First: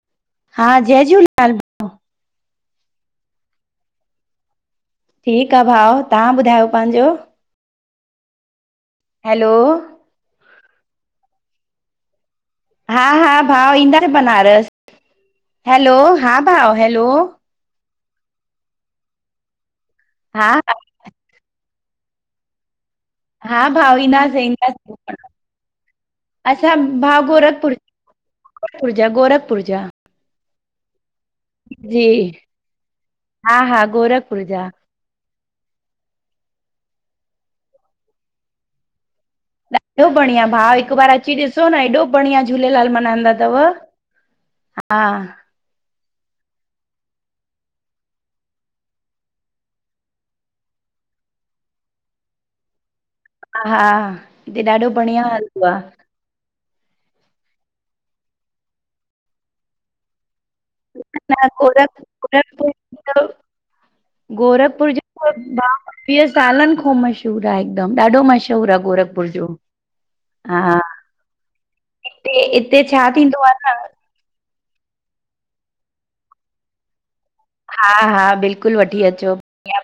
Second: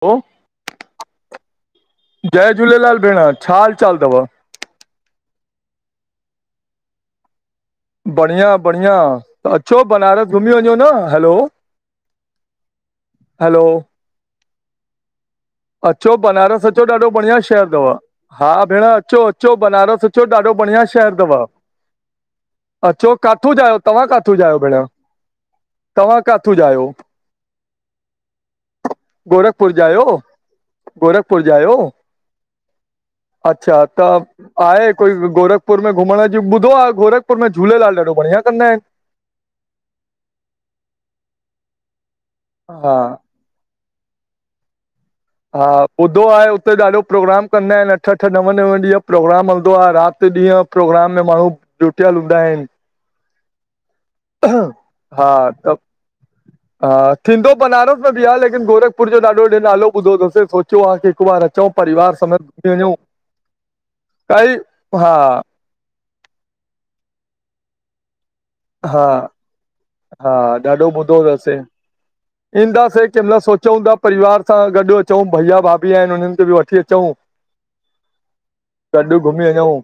पो हा जय झूलेलाल! जय झूलेलाल भेण, छा हाल चाल तव? ठीकु आ भाव, तां ॿुधायो पंहिंजो? बढ़िया बढ़िया, हैलो तां अचो बनारस घुमी वञो न। हलो हा हा भाव ईंदा बनारस, हैलो, अचो हा बनारस भाव अचो हैलो ॾाढो बढ़िया हा भेण अचो अचो बनारस अचो हा ॾाढो बढ़िया शहर तव। अचो काथूअ हा जा आयो, भाउ तवहां काथूअ ईंदासीं जा आयो भेण? ईंदासीं तव्हां काथू जा असां आहियो? भाउ गोरखपुर गोरखपुर जा आयो? गोरखपुर जा आयो? जी हा हा अच्छा त गोरखपुर जा आहे कोई गोरखपुर में घुमण जी, ॿुधो आ गोरखपुर में झूलेलाल ॾाढो बढ़िया कदां आहिनि। ॾाढो बढ़िया भा, हिकु बार अची ॾिसो न एॾो बढ़िया झूलेलाल हा मनानंदा तव हा। हा, ॿुधो आहे उते ॾाढो प्रोग्राम कंदा आहिनि, अठ अठ नव नवे ॾींहुं प्रोग्राम हलंदो आहे राति ॾींहुं। प्रोग्राम में माण्हू जूटियलु हूंदा आहिनि। हा हिते ॾाढो बढ़िया हा हलंदो त आ। हा, थींदो बनारस में बि आ लेकिन गोरखपुर जो ॾाढो ॾे नालो ॿुधो तसे सो चोआ कि हिकु बार न अचो गोरख परिवार समेत गोरखपुर भेनरूं। त गोरखपुर जो भा वींह सालनि खौं मशहूर आहे हिकदमि ॾाढो मशहूर हा, हा ॾाढो ॿुधो तसे हिते हिते ईंदासीं छा के मलि थींदो आहे सोचउ न ता परिवार सां गॾु अचऊ, भैया भाभी आहिनि हुननि खे बि वठी अचऊ। हा हा बिल्कुलु वठी अचो। घुमी वञूं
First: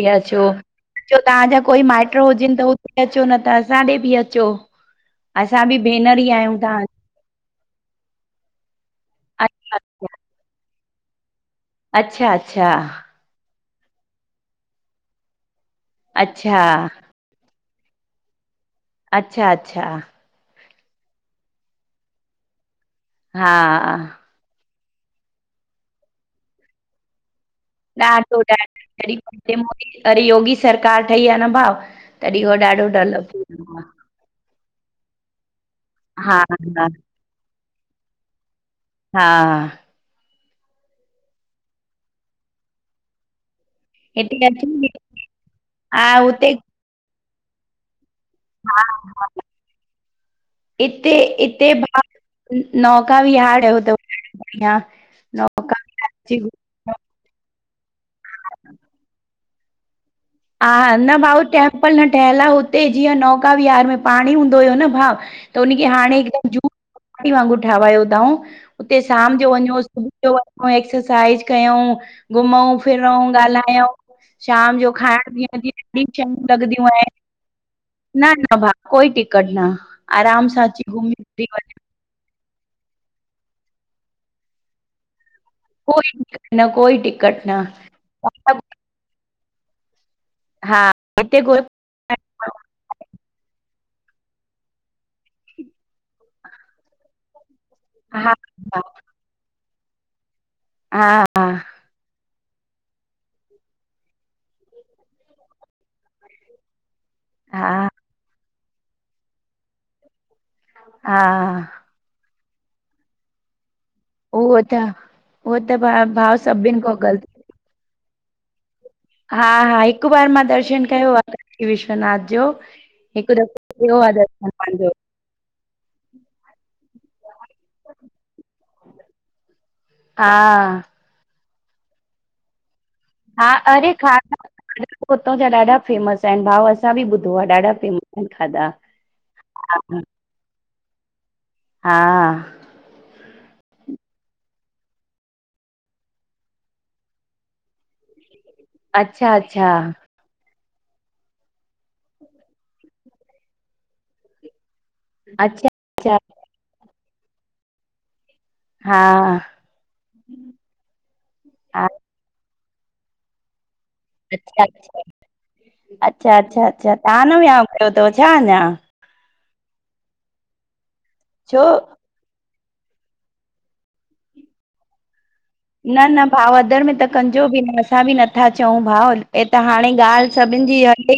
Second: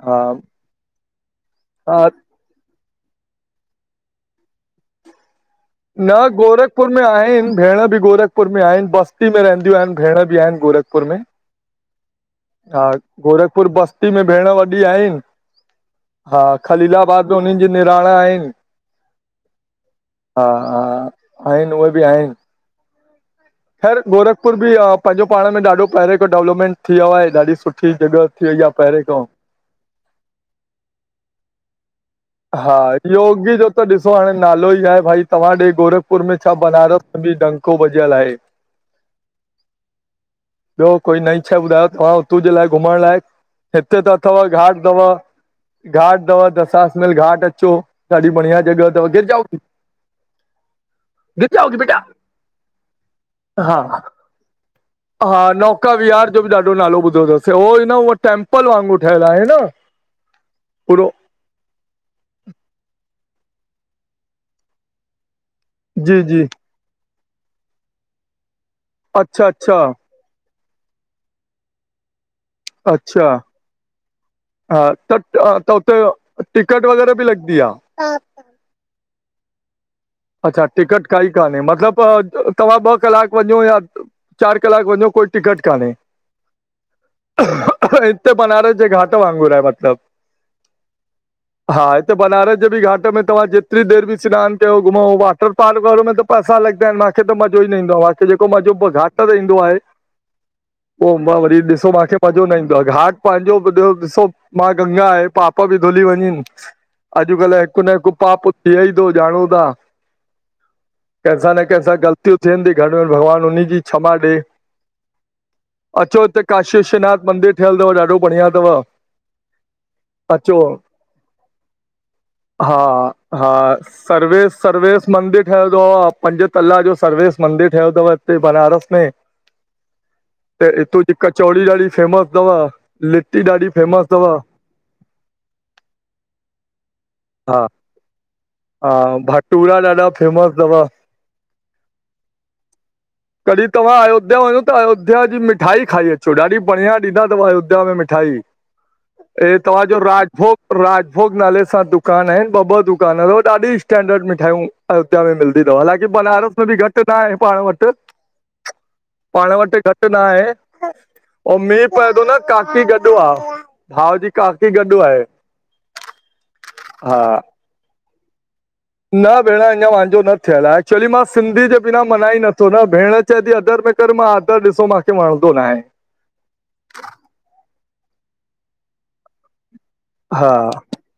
इया हा छो, जो तांजा कोई हा माइट हुजनि त हु ते अचो न त असां ॾे बि अचो। असां बि भे न गोरखपुर में आहिनि, भेण बि गोरखपुर में आहिनि, बस्ती में अच्छा रहंदियूं आहिनि भेण बि आहिनि गोरखपुर में, अच्छा, अच्छा। हा गोरखपुर बस्ती में भेण वॾी आहिनि। हा अच्छा खलीलाबाद त उननि जी निणान आहिनि, अच्छा- अच्छा। हा -हा, आहिनि उहे बि आहिनि। हा खैर गोरखपुर बि आ पंहिंजो पाण में ॾाढो पहिरे खां डेवलपमेंट थी वियो आहे। ॾाढी सु ठी जॻह थी वई आ पहिरे खां। हे मोदी, अरे योगी सरकार ठई आ न भाव, हा, योगी जो त ॾिसो हाणे नालो ई आहे, भई तव्हां ॾे गोरखपुर में हा छा बनारस बि डंको ॿजियल आहे। हा। ॿियो कोई नईं शय ॿुधायो तव्हां हुतो जे लाइ घुमण लायक? हिते त अथव घाट तव, हा घाट तव हुते दसासनल घाट अचो। ॾाढी बढ़िया हा जॻह तव, गिर जाओगी हिते गिर हिते जाओगी बेटा भा नौका विहाण हा [unintelligible] हा नौका विहार जो बि ॾा ढो नालो ॿुधो तस हो एन ओ टेंपल वांगुरु ठहियल आहे न, हा, पूरो न भाऊ टेम्पल न ठहियलु आ, हुते जीअं नौका विहार में पाणी हूंदो हुयो न भाऊ त उन खे हाणे जी जी हिकदमि झूपड़ी वांगुरु ठावायो तउं। उते शाम अच्छा जो अच्छा वञो, सुबुह जो वञो, एक्सरसाइज कयऊं, घुमऊं, अच्छा फिरऊं, ॻाल्हायऊं शाम हा जो त खाइण त हुते टिकट वग़ैरह [unintelligible] बि लॻंदी आहे न न भा कोई टिकट न आराम अच्छा सां अची टिकट घुमी काई फिरी कान्हे। मतलब तव्हां ॿ कलाक वञो या चारि कलाक वञो, कोई टिकट कान्हे कोई टिकट न कोई टिकट न, ते बनारस जे घाट वांगुर आहे मतलब, हा हिते हा हिते बनारस जे बि घाट में तवां जेतिरी देर बि स्नानु कयो, घुमऊं वॉटर पार्क वारे में त पैसा लॻदाइन मांखे त मज़ो ई न ईंदो आ, मांखे हा जेको मज़ो घाट ते ईंदो आहे हा पो मां हा वरी ॾिसो मांखे मज़ो न ईंदो आ, घाट पंहिंजो ॿियो ॾिसो मां गंगा आहे पाप बि धुली वञनि, अॼुकल्ह हिकु हा न हिकु पाप थिए ई तो ॼाणूं ता? हा कंहिं सां न कहिं सां ग़लतियूं थीयनती घर में भॻवान उन्हे जी क्षमा ॾे उहो त उहो त भा अचो भाउ हिते काशी सभिनि खां ग़लति विश्वनाथ मंदिर ठयलतव ॾाढो बढ़िया तव। हा -हा हिकु बार मां दर्शन कयो आ, काशी विश्वनाथ जो हा हिकु दफ़ो -हा, थियो आहे सर्वे दर्शन -सर्वे पंहिंजो मंदिर ठहियो आ पंज तला जो सर्विस मंदिर ठहियल तव हिते बनारस में, हा त इतों जी कचौड़ी ॾाढ़ी फेमस तव। हा अरे खाद खाधा हुतां जा ॾाढा फेमस आहिनि भाऊ असां बि ॿुधो आ, हा ॾाढा फेमस आहिनि खाधा। हा, भटूरा ॾाढा फेमस तव। हा कॾी तव्हां अयोध्या वञो त, अयोध्या जी मिठाई खाई अचो, ॾाढी बढ़िया ॾींदा तव अयोध्या में, मि अच्छा [unintelligible] अच्छा तव्हांजो राजभोग राजभोग नाले सां दुकान आहिनि ॿ-ॿ दुकान तव ॾाढी स्टैंडर्ड मिठाइयूं अध मे मिलंदी अच्छा तव हालाकी अच्छा बनारस में बि घट न आहे पाण वट। हा पाण वट घट घट न आहे [unintelligible] हा पए थो न काफी गॾु आ। भाउ जी अच्छा काकी गॾु आहे -अच्छा अच्छा तव्हां न हा। विहयाव न कयो तव छा अञा? न भेण अञा मांजो न थियल आहे एक्चुली मां छो सिंधी जे बिना मना ई नथो न, भेण चए थी अदर में कर मां आदर ॾिसो मूंखे वणंदो न आहे। न न भाव अदर में त कंजो बि न असां बि नथा चऊं भाव हे त हाणे ॻाल्हि हा सभिनि जी हले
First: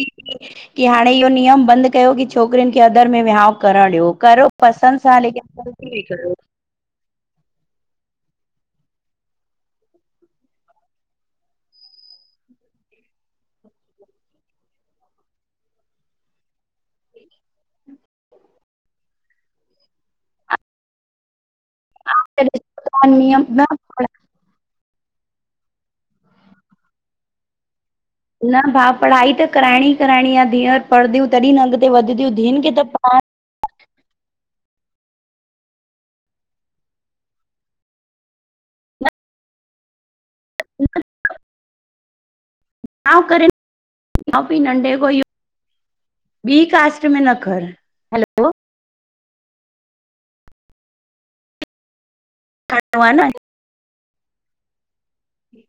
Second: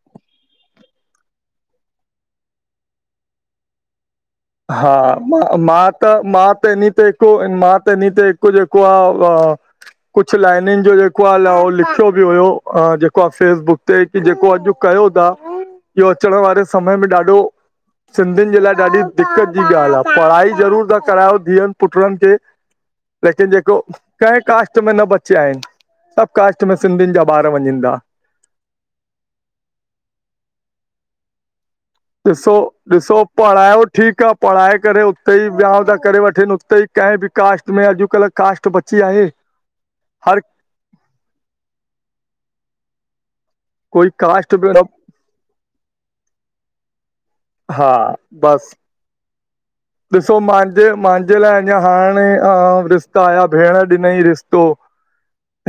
की हाणे इहो नियम बंद कयो की छोकिरियुन खे अदर में विहाांउ कर ॾियो कर हा, मां मां त मां त इन ते हिकु मां त इनी ते हिकु जेको आ कुछ लाइनिनि जो जेको आ उो लिखियो बि हुयो जेको आ फेसबुक ते की जेको अॼु कयो था इहो अचण वारे समय में ॾाढो, सिंधियुनि जे लाइ ॾाढी दिक्क़त जी ॻाल्हि आ, पढ़ाई ज़रूर था करायो धीअनि पुट्रनि ते नियम लेकिन न जेको कंहिं कास्ट त में न बचिया आहिनि सब कास्ट में सिंधियुनि जा ॿार वञनि था। न भाउ पढ़ाई त कराइणी ई कराइणी आ धीअर पढ़ंदियूं तॾहिं न अॻिेते वधंदियूं ॾिसो धीअनि खे त पडा ॾिसो पढ़ायो ठीक आ पढ़ाए करे उते ही वियांउ था करे वठनि उते ही कंहिं बि कास्ट में अॼुकल्ह कास्ट बची आहे हर [inaudible] कोई कास्ट बि [unintelligible] बी कास्ट न करने हा हलो बसि ॾिसो मांजे मांजे लाइ अञा हाणे अं करिणो आहे रिश्ता न आया भेण ॾिनई रिश्तो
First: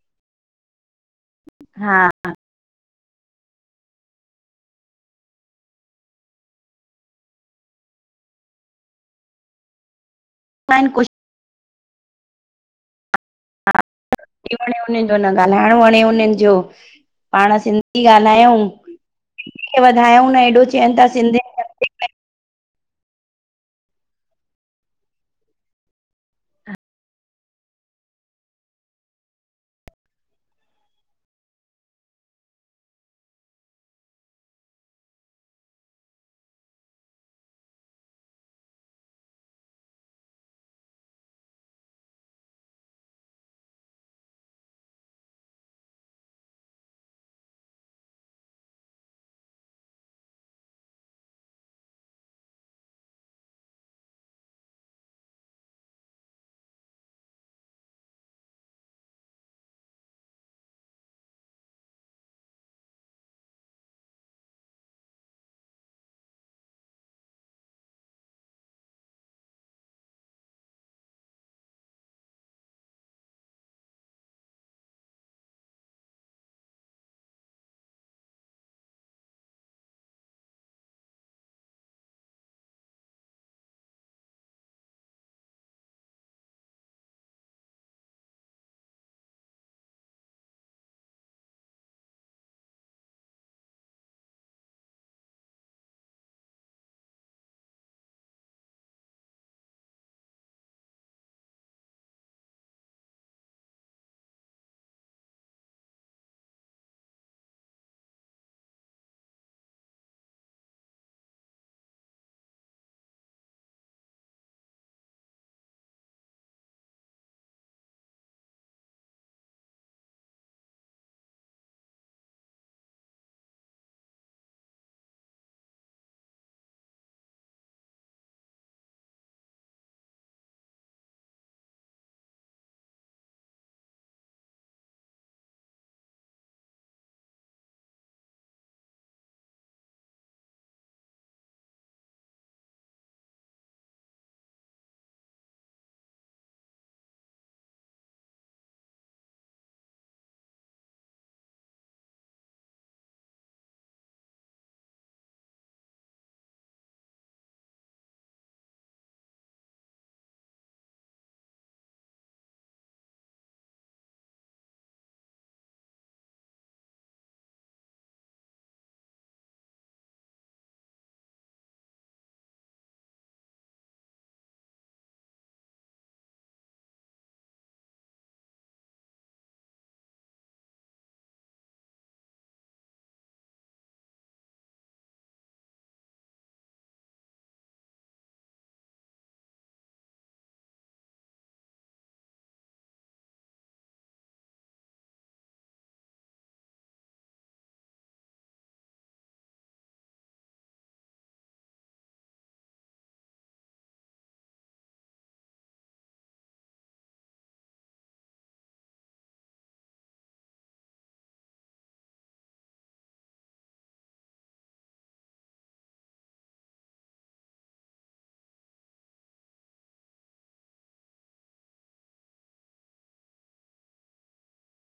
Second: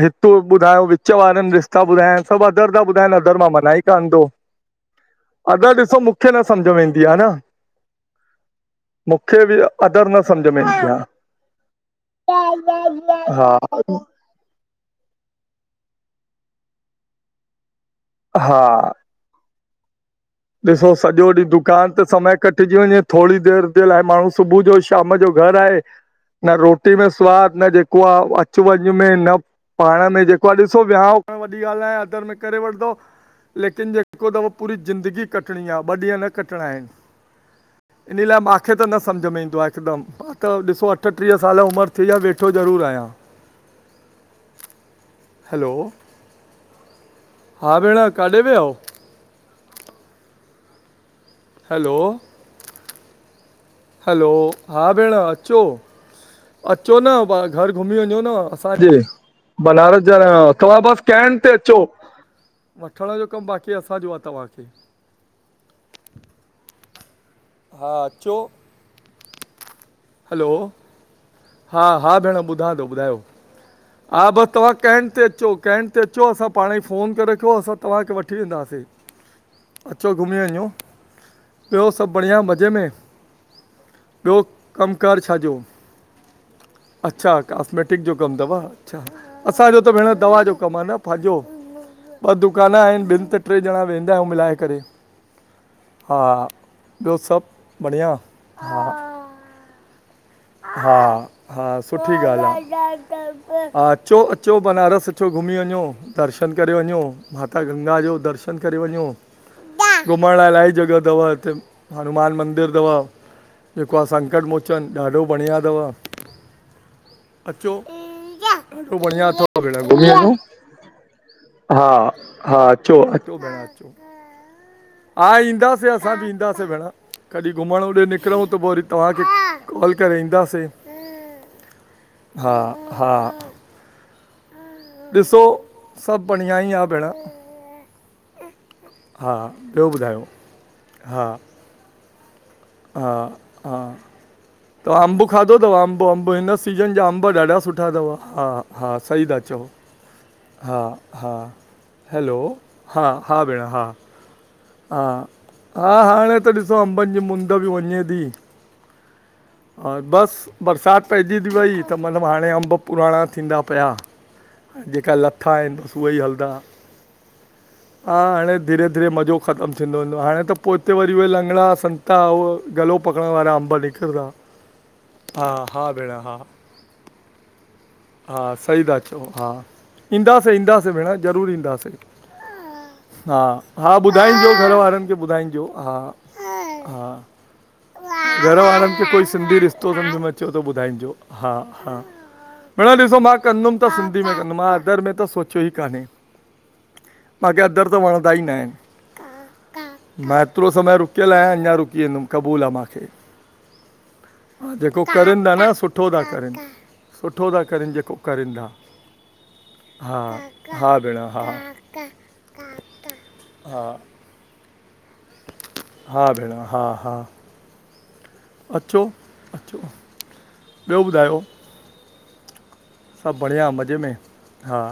हिकु ॿुधायो विच वारनि रिश्ता ॿुधायां हा सभ अधर था ॿुधाइनि अधर मां मनाई कान तो। अदर ॾिसो मूंखे न समझ मे ईदी आ हा न। मूंखे बि अदर न समझ में ईंदी आ। [unintelligible] [unintelligible] न ॻाल्हाइण वण जो उनजो पाण सिंध ही हा ॻाल्हायूं, के वधायूं न हेॾो ॾिसो चवनि था सॼो ॾींह सिंधियुनि खे दुक कान ते समय कटिजी वञे थोड़ी देर जे लाइ माण्हू सुबुह जो शाम जो घर आहे। न रोटी में स्वाद न जेको आ अचु वञु में न पाण में जेको आ, ॾिसो विहाांउ मे वॾी ॻाल्हि आहे अदर में करे वठंदो लेकिन जेको दफ़ो पूरी ज़िंदगी कटणी आ ॿ ॾींहं न कटणा आहिन। इन लाइ माखे त न समझ में ईंदो आहे हिकदम। त ॾिसो अठट्रीह साल उमर थीवई आ वेठो ज़रूर आहियां। हैलो हा भेण काॾे वियव? हलो हलो हा भेण अचो अचो न, घर घुमी वञो न असांजे। बनारस जा रहणवारा तव्हां बस कैंट ते अचो। वठण जो कम बाक़ी असांजो आ तव्हांखे। हा अचो। हलो। हा हा भेण ॿुधा ढो ॿुधायो। हा बस तव्हां कैंट ते अचो कैंट ते अचो असां पाणई फ़ोन करे रखो असां तंवांखे वठी वेंदासीं। अचो घुमी वञो ब्यो सभ बढ़िया मज़े में? ब्यो कमकार छाॾो? अच्छा कॉस्मेटिक जो कम थव। अच्छा असांजो त भेण दवा जो कम आ न पांॼो। ॿ दुकान आहिन ॿिन त ट्रे ॼणा वेंदा आहियूं मिलाए करे। हा ब्यो सभ बढ़िया हा। हा। हा सुठी ॻाल् आ हा अचो अचो बनारस अचो घुमी वञो। दर्शन करे वञो माता गंगा जो दर्शन करे वञो। घुमण लाइ अल्लाई जॻह थव हिते हनुमान मंदिर थव। जेको आ संकट मोचन ॾाढो बढ़िया थव। अच्चो बढिया अथव भेण घुमी वञो। घूमी अचो। हा हा अचो अचो भेण अचो। ह ईंदासीं असां बि ईंदासीं भेण। कॾहिं घुमण होॾे निकरउँ त पो वरी तव्हांखे। कॉल करे ईंदासीं हा हा। ॾिसो सभ बढ़िया ई आ भेण। हा ब्यो ॿुधायो हा। हा हा। तव्हां अम्ब खादो थव अम्ब अम्ब हिन सीज़न जा अम्ब ॾाढा सुठा थव हा हा सही था चओ। हा-हा हैलो हा- हा भेण हा। हा हा हाणे त ॾिसो अंबन जी मुंद बि वञे थी। हाण बस बरसात पइजी थी वई त मतलब हाणे अम्ब पुराणा थींदा पया। जेका लथा आहिन बस उएई हलदा। हा हाणे धीरे-धीरे मज़ो ख़तम थींदो वेंदो हाणे त पो हिते वरी उहे लंगड़ा सं। ता उह गलो पकड़ण वारा अम्ब निकिरंदा। हा हा भेण हा। हा सही था चओ हा ईंदासीं ईंदासीं भेण ज़रूर ईंदासीं। हा हा ॿुधाइंजो घर वारन खे ॿुधाइंजो हा हा। घर वारन खे कोई सिंधी रिश्तो सम्झ में अचे थो ॿुधाइंजो हा हा। भेण, ॾिसो मां कंदुम त सिंधी में कंदुम मां अदर में त सोचियो ई कान्हे। माखे अदर त वणंदा ई न आहिन। मां हेतरो समय रुक्यल आहियां अञा रुकी वेंदुम क़बूल आ माखे। हा जेको करनदा था न सुठो था करे। सुठो था करिन जेको करन ढा। हा हा भेण हा हा। हा भेण हा हा अचो अचो। ब्यो ॿुधायो? सभ बढ़िया मज़े में हा।